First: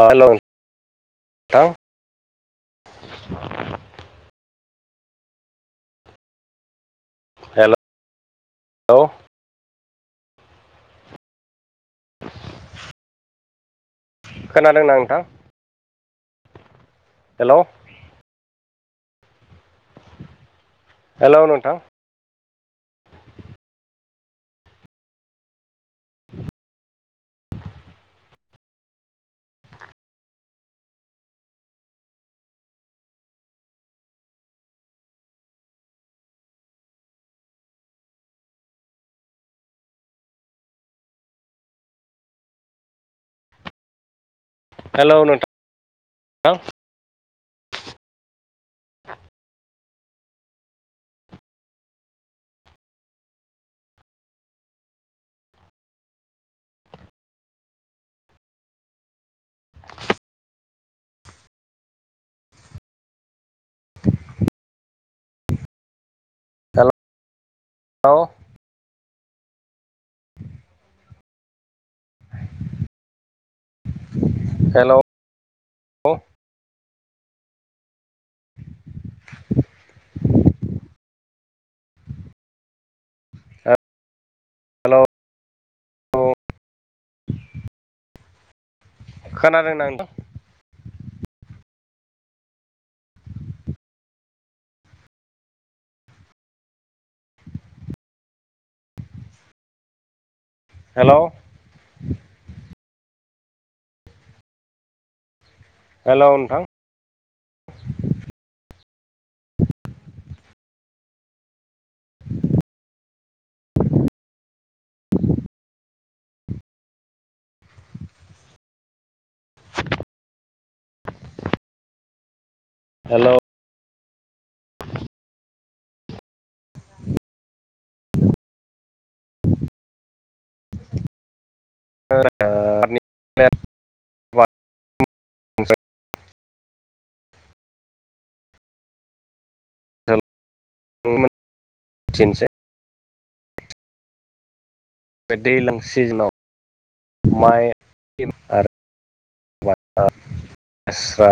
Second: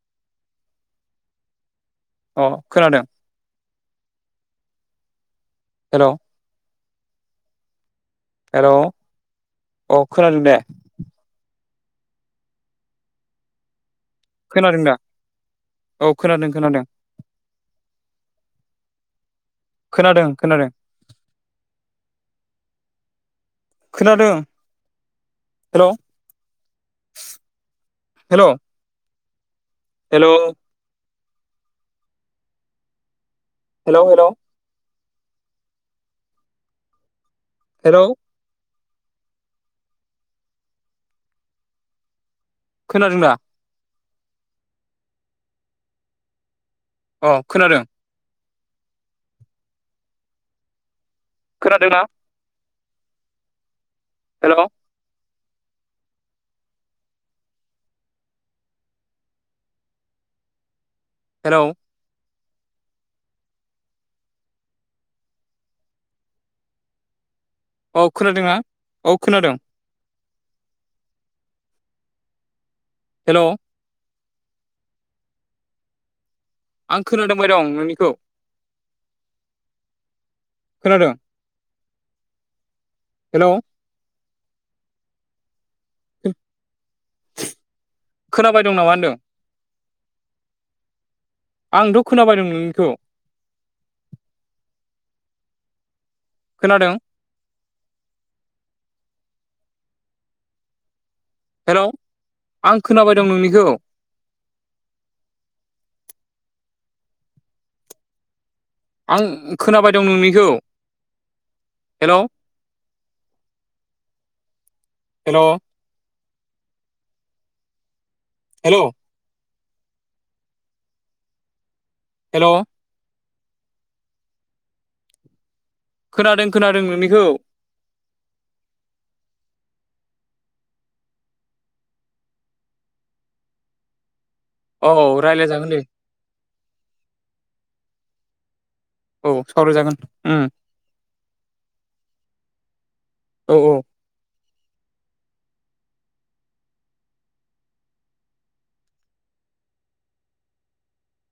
आ हेल' थां अ खोनादों हेल' हेलौ हेल' अ खोनादों दे [inaudible] खोनादों दा खोनादोंना नोंथां औ खोनादों खोनादों हेल' खोनादों खोनादों हेल' नोंथां खोनादों हेल' [inaudible] हेल' हेल' हेल' हेल' हेल' खोनादों दा हेल' नोंथा अ खोनादों [inaudible] खोनादोंना हेल' हेलौ औ हेलौ खोनादों आ औ खोनादों [inaudible] हेल' हेल' आं खोनादोंबाय दं नोंनिखौ [inaudible] खोनादों हेलौ हेलौ खोनाबाय दं नामा होनदों खोनादोंना नों आंथ' खोनाबाय दं नोंनिखौ खोनादों हेल' हेल' आं खोनाबाय दं नोंनिखौ हेल' नोंथां आं खोनाबाय दं नोंनिखौ हेल' हेल' हेल' हेल' हेल' खोनादों खोनादों नोंनिखौ [unintelligible] औ रायलायजागोन दे औ सावराय जागोन उम [unintelligible] औ -औ। बे दैज्लां सिजोनाव माइ आरो [unintelligible] लेस्रा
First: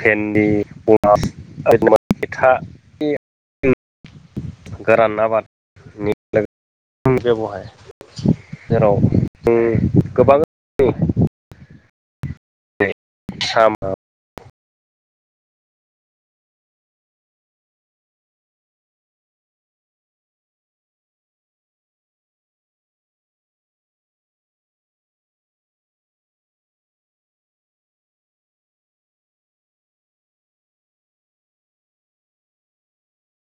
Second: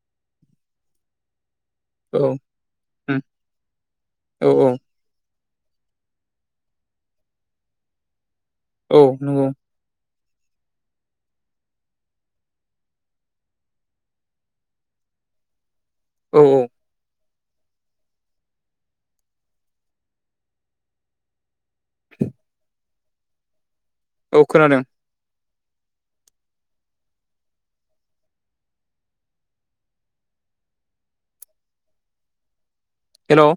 फेनदि [unintelligible] औ एथा उम औ औ [inaudible] गोरान आबादनि बेबहाय [unintelligible] औ जेराव नंगौ जों गोबां [unintelligible] दे साम [unintelligible] औ -औ। [inaudible] औ खोनादों। हेल'